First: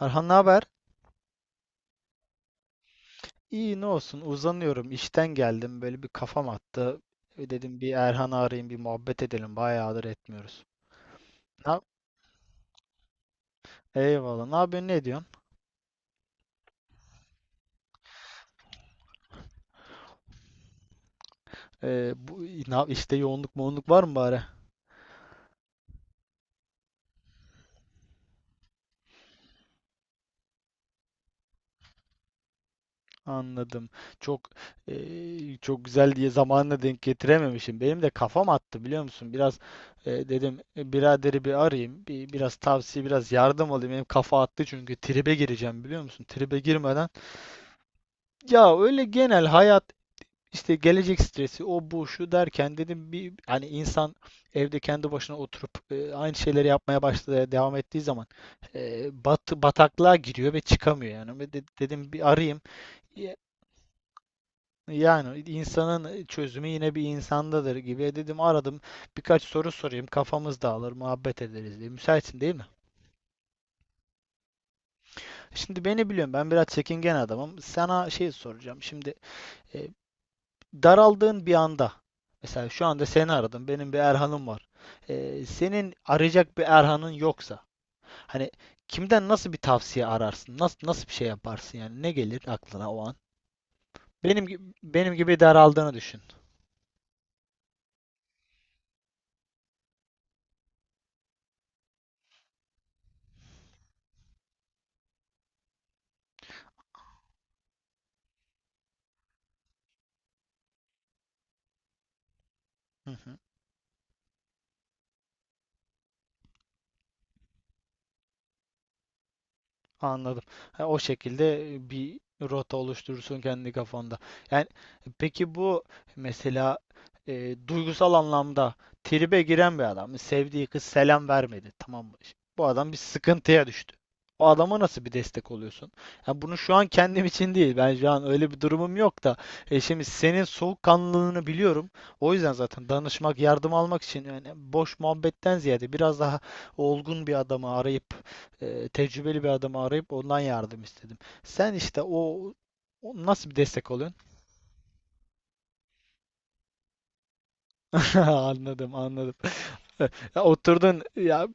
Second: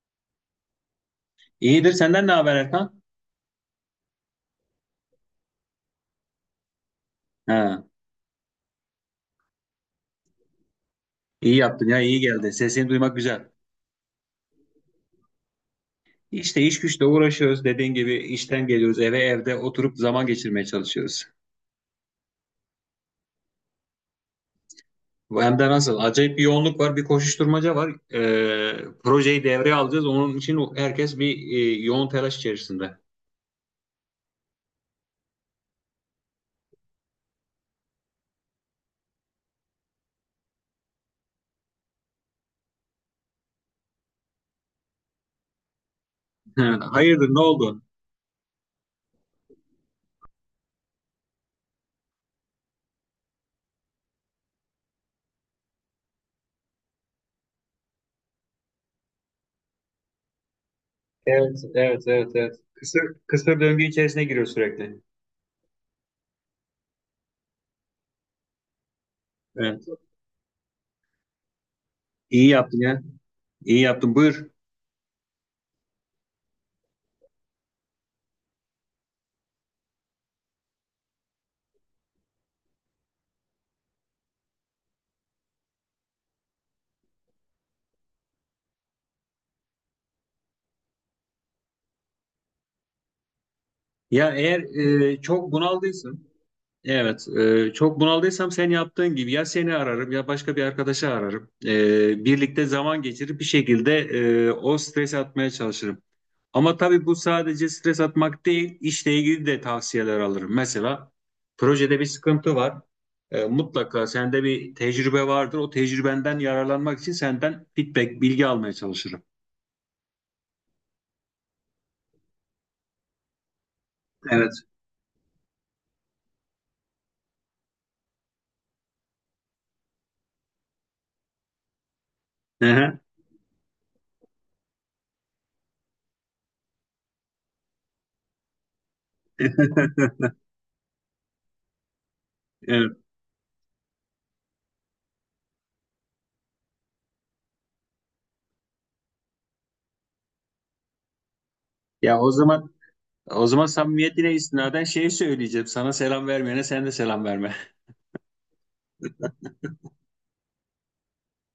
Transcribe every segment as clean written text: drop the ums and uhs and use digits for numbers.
Erhan, ne haber? İyidir. Senden ne haber Erkan? İyi, ne olsun, uzanıyorum, işten geldim, böyle bir kafam attı. Dedim Ha, bir Erhan'ı arayayım, bir muhabbet edelim, bayağıdır etmiyoruz. iyi Ne? yaptın ya iyi geldi. Sesini duymak güzel. Eyvallah, ne yapıyorsun, ne diyorsun? İşte iş güçle uğraşıyoruz. Dediğin gibi işten geliyoruz eve evde oturup zaman geçirmeye çalışıyoruz. E, bu, işte yoğunluk moğunluk var mı bari? Bu hem de nasıl? Acayip bir yoğunluk var, bir koşuşturmaca var. Projeyi devreye alacağız. Onun için herkes bir yoğun telaş içerisinde. Anladım. Çok çok güzel diye zamanına denk getirememişim. Benim de kafam attı, biliyor musun? Biraz dedim, biraderi bir arayayım. Biraz tavsiye, biraz yardım alayım. Benim kafa attı çünkü tribe gireceğim, biliyor musun? Tribe Ha, girmeden, hayırdır, ne oldu? ya öyle genel hayat, İşte gelecek stresi, o bu şu derken dedim, bir hani insan evde kendi başına oturup aynı şeyleri yapmaya başladı, devam ettiği zaman bataklığa giriyor ve çıkamıyor yani. Evet, evet, Dedim bir evet, evet. arayayım. Ya- Kısır döngü içerisine giriyor sürekli. Yani insanın çözümü yine bir insandadır gibi. Dedim aradım. Birkaç soru Evet. sorayım, kafamız dağılır, muhabbet ederiz diye. Müsaitsin İyi değil mi? yaptın ya. İyi yaptın. Buyur. Şimdi beni biliyorum. Ben biraz çekingen adamım. Sana şey soracağım. Şimdi e, daraldığın bir anda, mesela şu anda seni aradım. Benim bir Erhan'ım var. Senin arayacak bir Erhan'ın yoksa, hani kimden, nasıl bir tavsiye ararsın? Nasıl bir şey yaparsın yani? Ne gelir aklına o an? Ya Benim eğer gibi benim gibi çok daraldığını düşün. bunaldıysın, evet, çok bunaldıysam sen yaptığın gibi ya seni ararım ya başka bir arkadaşı ararım. Birlikte zaman geçirip bir şekilde o stresi atmaya çalışırım. Ama tabii bu sadece stres atmak değil, işle ilgili de tavsiyeler alırım. Mesela projede bir sıkıntı var. Hı hı. Mutlaka sende bir tecrübe vardır. O tecrübenden yararlanmak için senden feedback, bilgi almaya çalışırım. Anladım. Ha, o şekilde bir rota oluşturursun kendi kafanda. Evet. Yani peki, bu mesela duygusal anlamda tribe giren bir adam, sevdiği kız selam vermedi, tamam mı? Bu adam bir Hı. sıkıntıya düştü. O adama nasıl bir destek oluyorsun? Ya, bunu şu an kendim için değil, ben şu an öyle bir durumum yok da. Şimdi senin soğukkanlılığını biliyorum. O yüzden zaten Evet. danışmak, yardım almak için, yani boş muhabbetten ziyade biraz daha olgun bir adamı arayıp, tecrübeli bir adamı arayıp ondan yardım istedim. Sen işte Ya o o, zaman o O nasıl bir zaman destek oluyorsun? samimiyetine istinaden şey söyleyeceğim. Sana selam vermeyene sen de selam verme. Anladım, anladım. Ya oturdun ya,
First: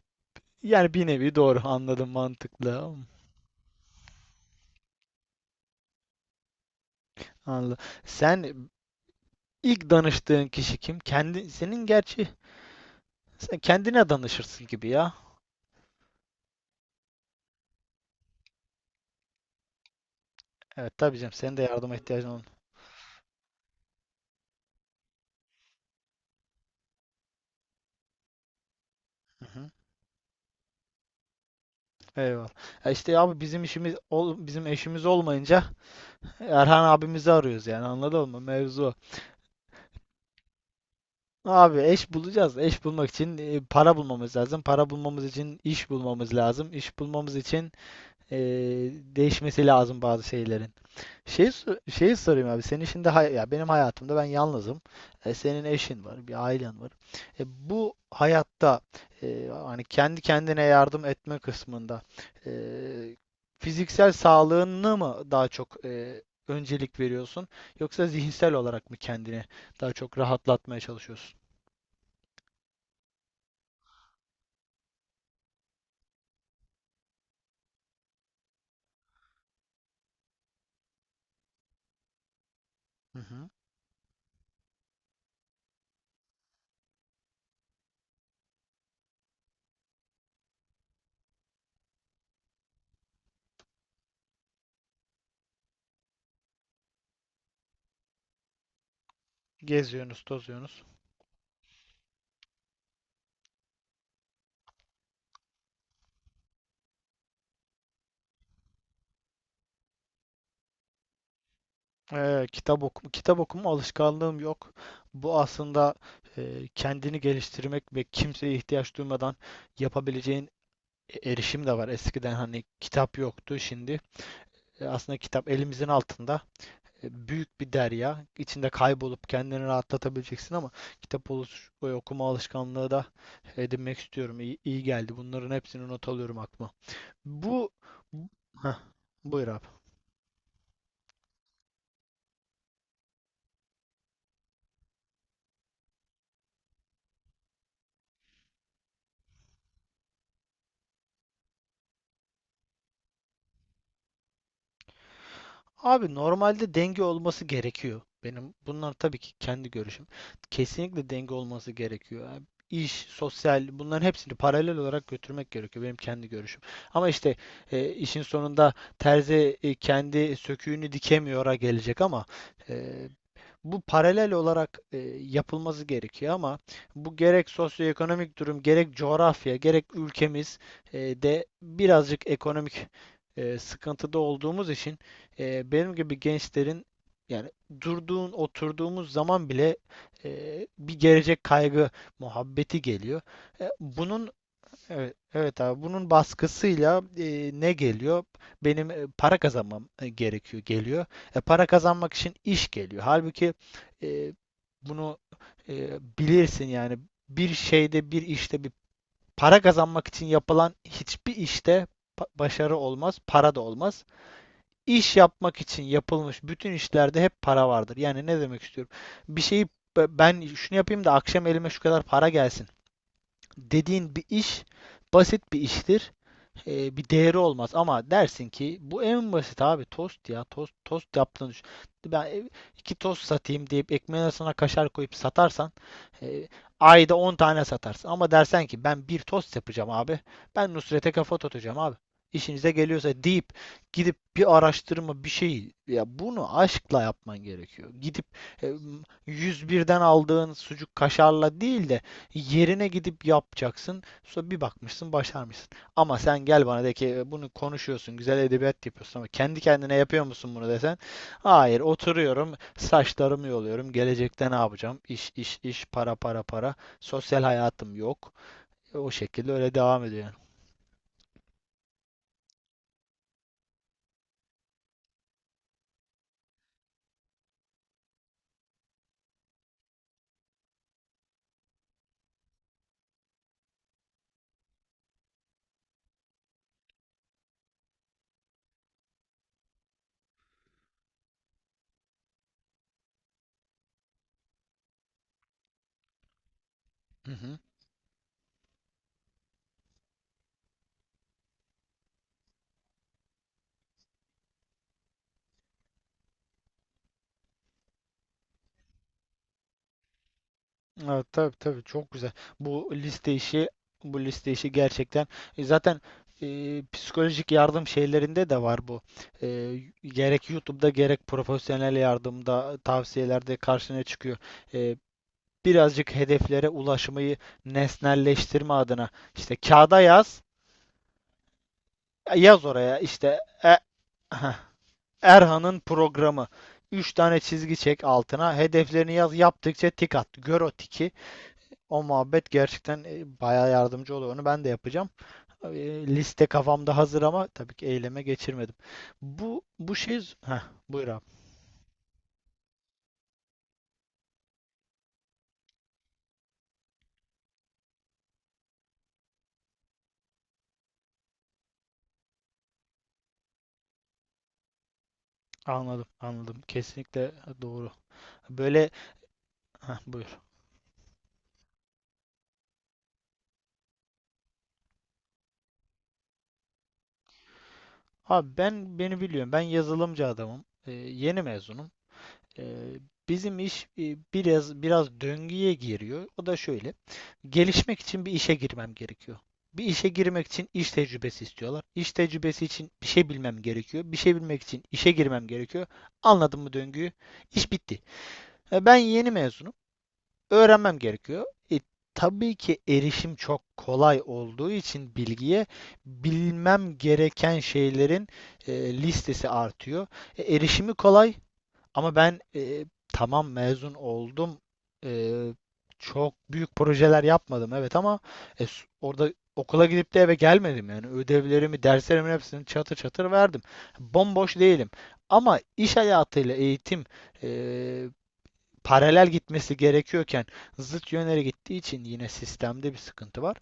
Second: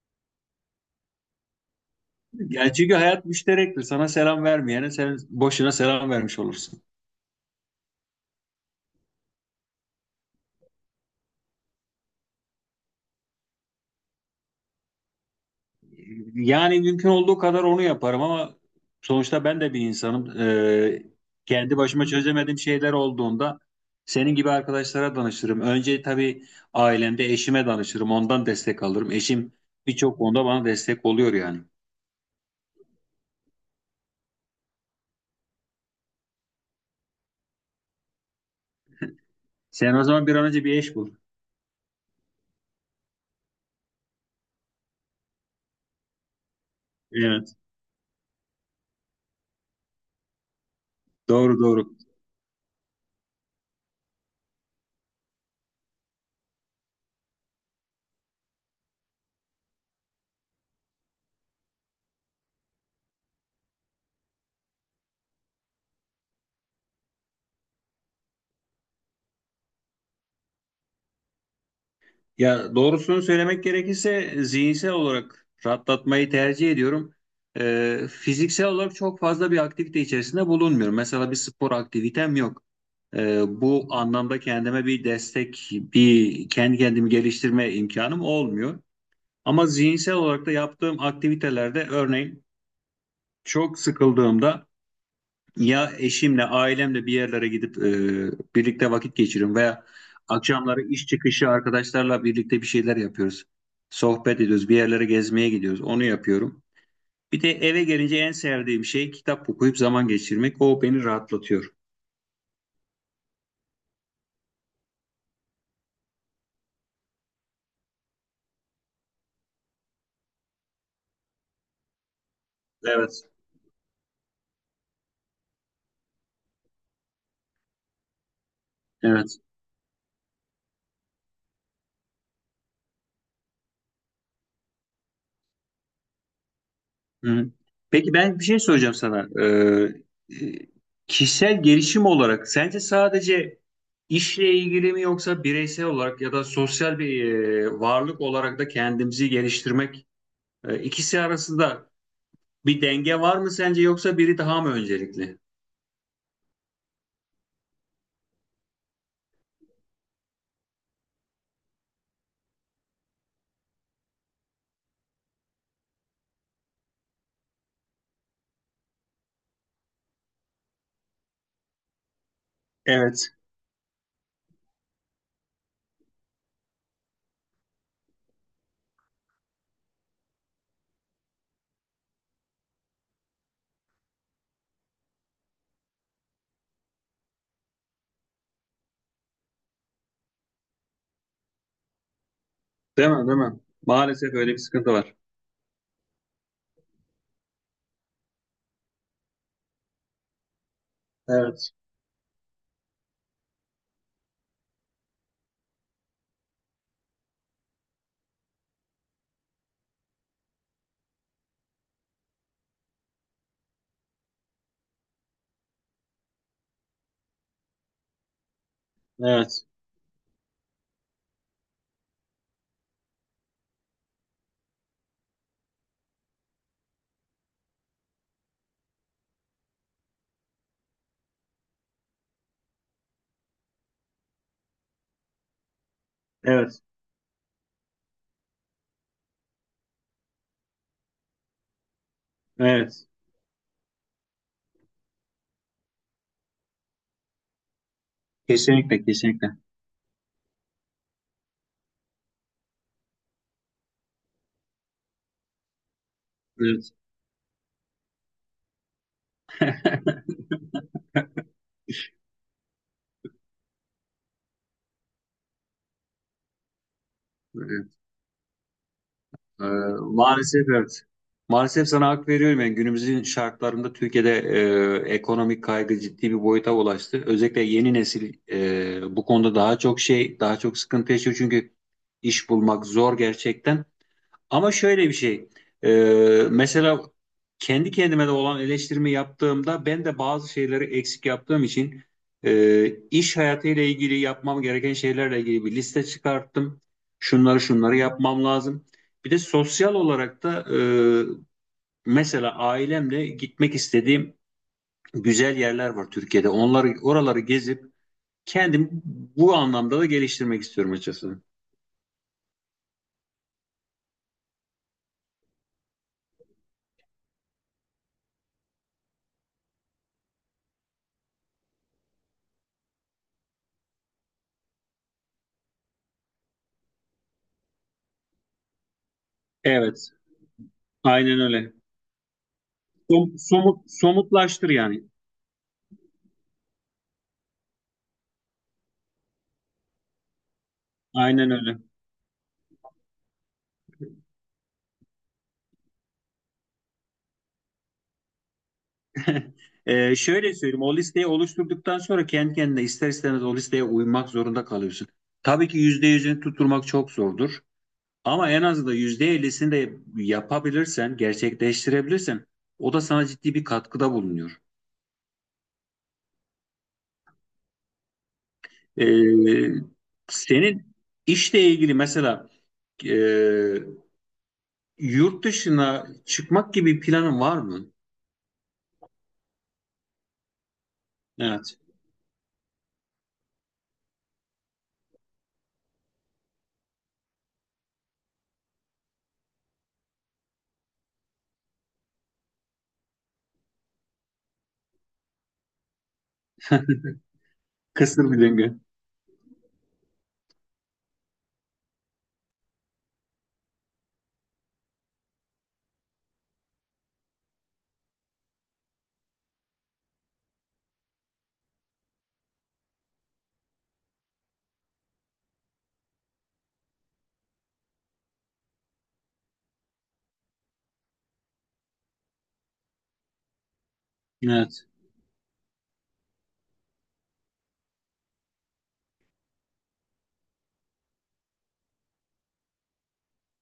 yani bir nevi, doğru anladım, Ya çünkü mantıklı. hayat müşterektir. Sana selam vermeyene sen boşuna selam vermiş olursun. Anladım. Sen ilk danıştığın kişi kim? Kendi senin, gerçi sen kendine danışırsın gibi ya. Yani mümkün olduğu kadar onu yaparım ama sonuçta ben de bir insanım. Evet, tabii canım, senin de Kendi yardıma başıma ihtiyacın olur. çözemediğim şeyler olduğunda senin gibi arkadaşlara danışırım. Önce tabii ailemde eşime danışırım. Ondan destek alırım. Hı Eşim hı. birçok konuda bana destek oluyor yani. Eyvallah. Ya işte abi, bizim işimiz bizim eşimiz olmayınca Erhan abimizi arıyoruz yani, anladın mı? Mevzu o. Sen o zaman bir an önce bir eş bul. Abi, eş bulacağız. Eş bulmak için para bulmamız lazım. Para bulmamız için iş bulmamız lazım. İş bulmamız Evet. için e, değişmesi lazım bazı şeylerin. Doğru, doğru. Şeyi sorayım abi. Senin şimdi ya, benim hayatımda ben yalnızım. Senin eşin var, bir ailen var. E, Bu hayatta hani kendi kendine yardım etme kısmında, e, fiziksel sağlığını mı daha çok öncelik veriyorsun, yoksa zihinsel olarak mı kendini daha çok rahatlatmaya çalışıyorsun? Ya doğrusunu söylemek gerekirse zihinsel olarak rahatlatmayı tercih ediyorum. Fiziksel olarak çok fazla bir aktivite içerisinde bulunmuyorum. Mesela bir spor aktivitem yok. Hı hı. Bu anlamda kendime bir destek, bir kendi kendimi geliştirme imkanım olmuyor. Ama zihinsel olarak da yaptığım aktivitelerde örneğin çok sıkıldığımda ya eşimle, ailemle bir yerlere gidip birlikte vakit geçiriyorum veya Geziyorsunuz, akşamları tozuyorsunuz. iş çıkışı arkadaşlarla birlikte bir şeyler yapıyoruz. Sohbet ediyoruz, bir yerlere gezmeye gidiyoruz. Onu yapıyorum. Bir de eve gelince en sevdiğim şey kitap okuyup zaman geçirmek. O beni rahatlatıyor. Kitap okuma alışkanlığım yok. Bu aslında kendini geliştirmek ve kimseye ihtiyaç duymadan yapabileceğin erişim de var. Eskiden hani kitap Evet. yoktu, şimdi aslında kitap elimizin altında. Büyük bir derya, İçinde kaybolup Evet. kendini rahatlatabileceksin ama okuma alışkanlığı da edinmek istiyorum. İyi, iyi geldi. Bunların hepsini not alıyorum aklıma. Hı. Bu Peki ben bir şey Heh, soracağım sana. Buyur abi. e, Kişisel gelişim olarak sence sadece işle ilgili mi yoksa bireysel olarak ya da sosyal bir varlık olarak da kendimizi geliştirmek. İkisi arasında bir denge var mı sence yoksa biri daha mı öncelikli? Abi, normalde denge olması gerekiyor. Benim bunlar tabii ki kendi görüşüm. Kesinlikle denge olması gerekiyor. Yani İş, sosyal, bunların hepsini paralel olarak götürmek gerekiyor. Benim kendi görüşüm. Ama işte işin sonunda terzi kendi söküğünü dikemiyor'a gelecek ama e, Evet. bu paralel olarak yapılması gerekiyor ama bu, gerek sosyoekonomik durum, gerek coğrafya, gerek ülkemiz de birazcık ekonomik sıkıntıda olduğumuz için benim gibi gençlerin, yani oturduğumuz zaman bile bir gelecek kaygı muhabbeti Değil geliyor. mi? Değil mi? E, bunun Maalesef öyle bir sıkıntı Evet, var. evet abi, bunun baskısıyla ne geliyor? Benim para kazanmam gerekiyor geliyor. Para Evet. kazanmak için iş geliyor. Halbuki e, bunu e, bilirsin yani, bir şeyde, bir işte, bir para kazanmak için yapılan hiçbir işte başarı olmaz, para da olmaz. İş yapmak için yapılmış bütün işlerde hep para vardır. Yani ne demek istiyorum? Bir Evet. şeyi, ben şunu yapayım da akşam elime şu kadar para gelsin dediğin bir iş basit bir iştir, bir değeri olmaz. Ama dersin ki, bu en basit abi, tost, ya tost yaptığını düşün. Ben iki tost satayım deyip ekmeğin arasına kaşar koyup satarsan e, Evet. ayda 10 tane satarsın. Ama dersen ki ben bir tost yapacağım abi. Ben Nusret'e kafa tutacağım abi. İşinize Evet. geliyorsa deyip gidip bir araştırma, bir şey, ya bunu aşkla yapman gerekiyor. Gidip e, Kesinlikle. Kesinlikle. yüz birden aldığın sucuk kaşarla değil de yerine gidip yapacaksın. Sonra bir bakmışsın başarmışsın. Ama sen gel bana Evet. de ki, Bunu konuşuyorsun, güzel edebiyat yapıyorsun ama kendi kendine yapıyor musun bunu desen? Hayır, oturuyorum, saçlarımı yoluyorum, gelecekte ne yapacağım? İş iş, iş, para, para, para. Sosyal Evet. hayatım yok. O şekilde E, öyle devam ediyor yani." Maalesef evet. Maalesef sana hak veriyorum. Yani günümüzün şartlarında Türkiye'de ekonomik kaygı ciddi bir boyuta ulaştı. Özellikle yeni nesil bu konuda daha çok daha çok sıkıntı yaşıyor. Çünkü iş bulmak zor gerçekten. Ama şöyle bir şey. e, Mesela kendi kendime de olan eleştirimi yaptığımda ben de bazı şeyleri eksik yaptığım için iş hayatıyla ilgili yapmam gereken şeylerle ilgili bir liste çıkarttım. Hı hı. Şunları şunları yapmam lazım. Bir de sosyal olarak da mesela ailemle gitmek istediğim güzel yerler var Türkiye'de. Onları oraları gezip kendimi bu anlamda da geliştirmek istiyorum Evet, açıkçası. tabii tabii, çok güzel. Bu liste işi, bu liste işi gerçekten zaten psikolojik yardım şeylerinde de var bu. E, Gerek YouTube'da, gerek profesyonel yardımda tavsiyelerde karşına çıkıyor. E, Birazcık hedeflere ulaşmayı nesnelleştirme adına işte kağıda Evet. yaz, Aynen öyle. yaz oraya işte Somut, somutlaştır yani. Erhan'ın programı. Üç tane çizgi çek altına. Hedeflerini yaz. Yaptıkça tik at. Gör o tiki. Aynen öyle. O muhabbet gerçekten bayağı yardımcı oluyor. Onu ben de yapacağım. Liste kafamda hazır ama tabii ki eyleme geçirmedim. Bu bu şey Şöyle Heh, söyleyeyim, o buyur abi. listeyi oluşturduktan sonra kendi kendine ister istemez o listeye uymak zorunda kalıyorsun. Tabii ki %100'ünü tutturmak çok zordur. Ama en azından %50'sini de yapabilirsen, gerçekleştirebilirsen o da sana ciddi bir katkıda bulunuyor. Anladım, anladım. Kesinlikle doğru. Böyle Ee, Heh, buyur. Senin işle ilgili mesela e, yurt dışına çıkmak gibi planın var mı? Abi, ben beni biliyorum. Ben yazılımcı adamım. Yeni Evet. mezunum. Ee, Bizim iş biraz biraz döngüye giriyor. O da şöyle. Gelişmek için bir işe girmem gerekiyor. Bir işe girmek için iş tecrübesi istiyorlar. İş tecrübesi için bir şey bilmem gerekiyor. Bir şey bilmek için işe girmem gerekiyor. Anladın mı döngüyü? İş bitti. Kısır bir döngü. Ben yeni mezunum, öğrenmem gerekiyor. E, tabii ki erişim çok kolay olduğu için bilgiye, bilmem gereken şeylerin listesi artıyor. Erişimi kolay ama ben, tamam, mezun oldum. E, Çok büyük projeler yapmadım evet ama e, orada okula gidip de eve gelmedim yani, ödevlerimi, derslerimin hepsini çatır çatır verdim. Bomboş Evet. değilim. Ama iş hayatıyla eğitim e, paralel gitmesi gerekiyorken zıt yönlere gittiği için yine sistemde bir sıkıntı var.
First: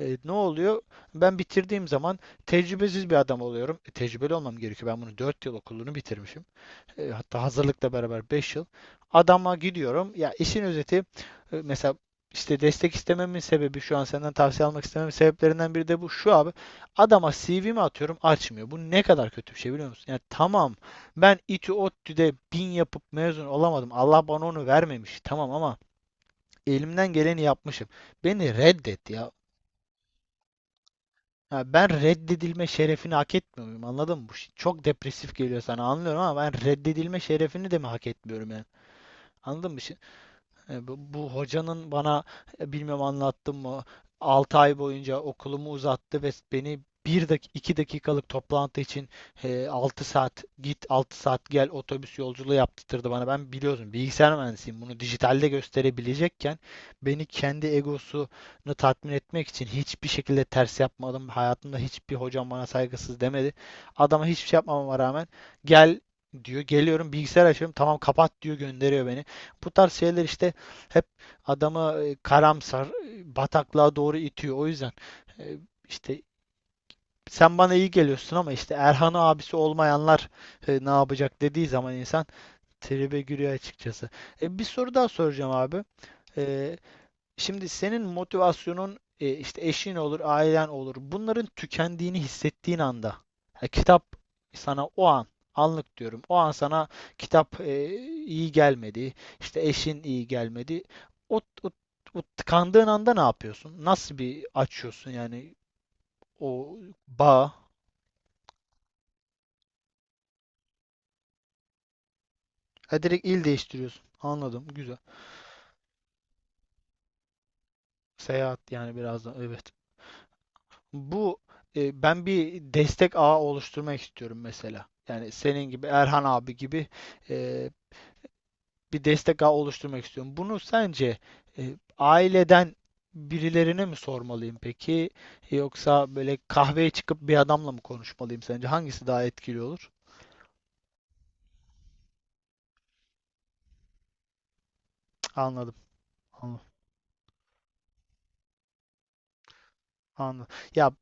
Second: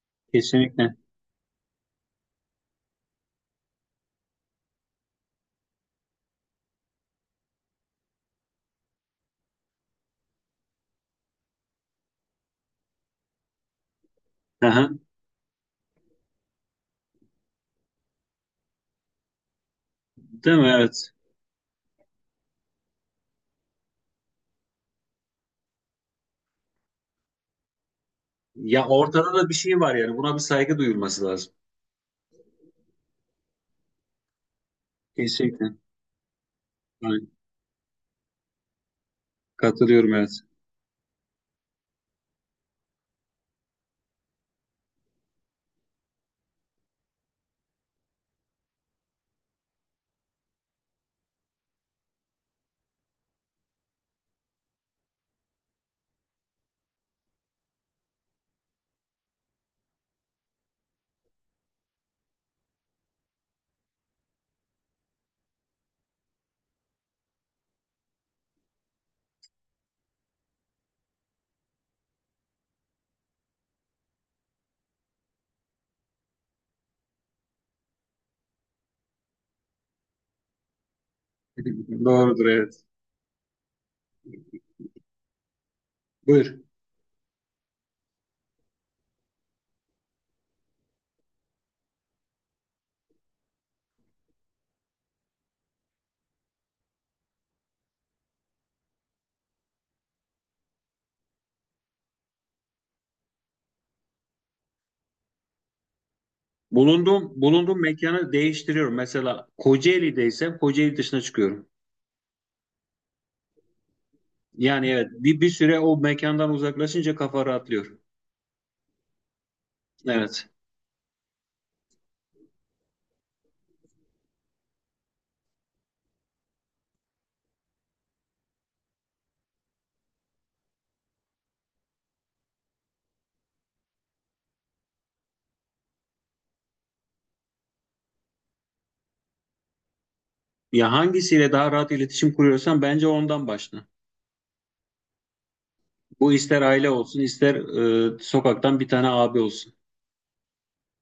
Ne oluyor? Kesinlikle. Ben bitirdiğim zaman tecrübesiz bir adam oluyorum. Tecrübeli olmam gerekiyor. Ben bunu 4 yıl okulunu bitirmişim. Hatta hazırlıkla beraber 5 yıl. Adama gidiyorum. Ya, işin özeti, mesela işte destek istememin sebebi, şu an senden tavsiye almak Aha, istememin sebeplerinden biri de bu şu abi. Adama CV'mi atıyorum, açmıyor. Bu ne kadar kötü bir şey biliyor musun? Yani değil mi? tamam, Evet. ben İTÜ ODTÜ'de bin yapıp mezun olamadım. Allah bana onu vermemiş. Tamam ama elimden geleni yapmışım. Beni Ya reddet ya. ortada da bir şey var yani. Buna bir saygı duyulması lazım. Ya, ben reddedilme şerefini hak etmiyor muyum? Anladın mı? Bu şey çok depresif geliyor Kesinlikle. sana, anlıyorum ama ben reddedilme Yani şerefini de mi hak etmiyorum yani? Anladın mı? Şi- katılıyorum evet. e, Bu, bu hocanın bana, bilmem anlattım mı, 6 ay boyunca okulumu uzattı ve beni bir dak 2 dakikalık toplantı için 6 saat git, 6 saat gel otobüs yolculuğu yaptırdı bana. Ben, biliyorsun, bilgisayar mühendisiyim. Bunu dijitalde gösterebilecekken, beni kendi egosunu tatmin etmek için hiçbir şekilde ters yapmadım. Hayatımda hiçbir hocam bana saygısız demedi. Adama hiçbir şey yapmamama rağmen gel diyor. Geliyorum, bilgisayar açıyorum. Tamam kapat diyor, gönderiyor beni. Bu tarz şeyler işte hep adamı karamsar, bataklığa doğru itiyor. O yüzden e, işte sen bana iyi geliyorsun ama işte Erhan abisi olmayanlar ne yapacak dediği zaman insan Doğrudur evet. tribe giriyor açıkçası. Bir soru daha soracağım abi. Buyur. E, Şimdi senin motivasyonun işte eşin olur, ailen olur. Bunların tükendiğini hissettiğin anda, ya, kitap sana o an, anlık diyorum. O an sana kitap iyi gelmedi, işte eşin iyi gelmedi. O, o, o tıkandığın anda ne yapıyorsun? Nasıl bir açıyorsun yani o bağ? Bulunduğum mekanı değiştiriyorum. Mesela Kocaeli'deysem Kocaeli dışına çıkıyorum. Ha, direkt il değiştiriyorsun. Anladım, Yani güzel. evet bir süre o mekandan uzaklaşınca kafa rahatlıyor. Seyahat yani biraz da, evet. Evet. Bu Ben bir destek ağı oluşturmak istiyorum mesela. Yani senin gibi, Erhan abi gibi, e, bir destek ağı oluşturmak istiyorum. Bunu sence aileden birilerine mi sormalıyım peki? Yoksa böyle kahveye çıkıp bir adamla mı konuşmalıyım sence? Hangisi daha etkili olur? Ya hangisiyle daha rahat iletişim kuruyorsan bence ondan başla. Cık. Anladım. Bu ister Anladım. aile olsun ister sokaktan bir tane abi olsun. Anladım. Ya,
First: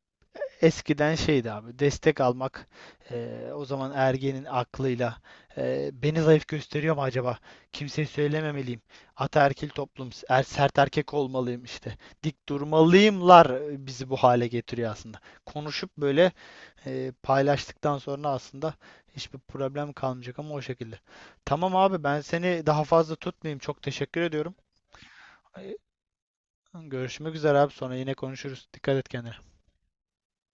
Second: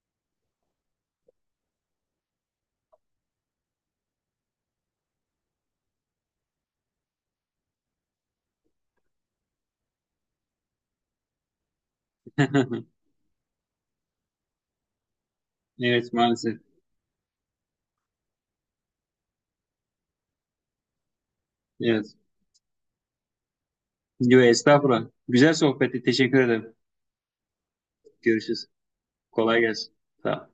eskiden şeydi abi, destek almak, o zaman ergenin aklıyla beni zayıf gösteriyor mu acaba? Kimseye söylememeliyim. Ataerkil toplum, sert erkek olmalıyım işte. Dik durmalıyımlar, bizi bu hale getiriyor aslında. Konuşup Evet böyle, maalesef. Paylaştıktan sonra aslında hiçbir problem kalmayacak ama o şekilde. Tamam abi, Evet. ben seni daha fazla tutmayayım. Çok teşekkür Yo, ediyorum. estağfurullah. Güzel Ay, sohbetti. Teşekkür ederim. Görüşmek üzere abi, sonra yine Görüşürüz. konuşuruz. Dikkat et kendine. Kolay gelsin. Sağ ol.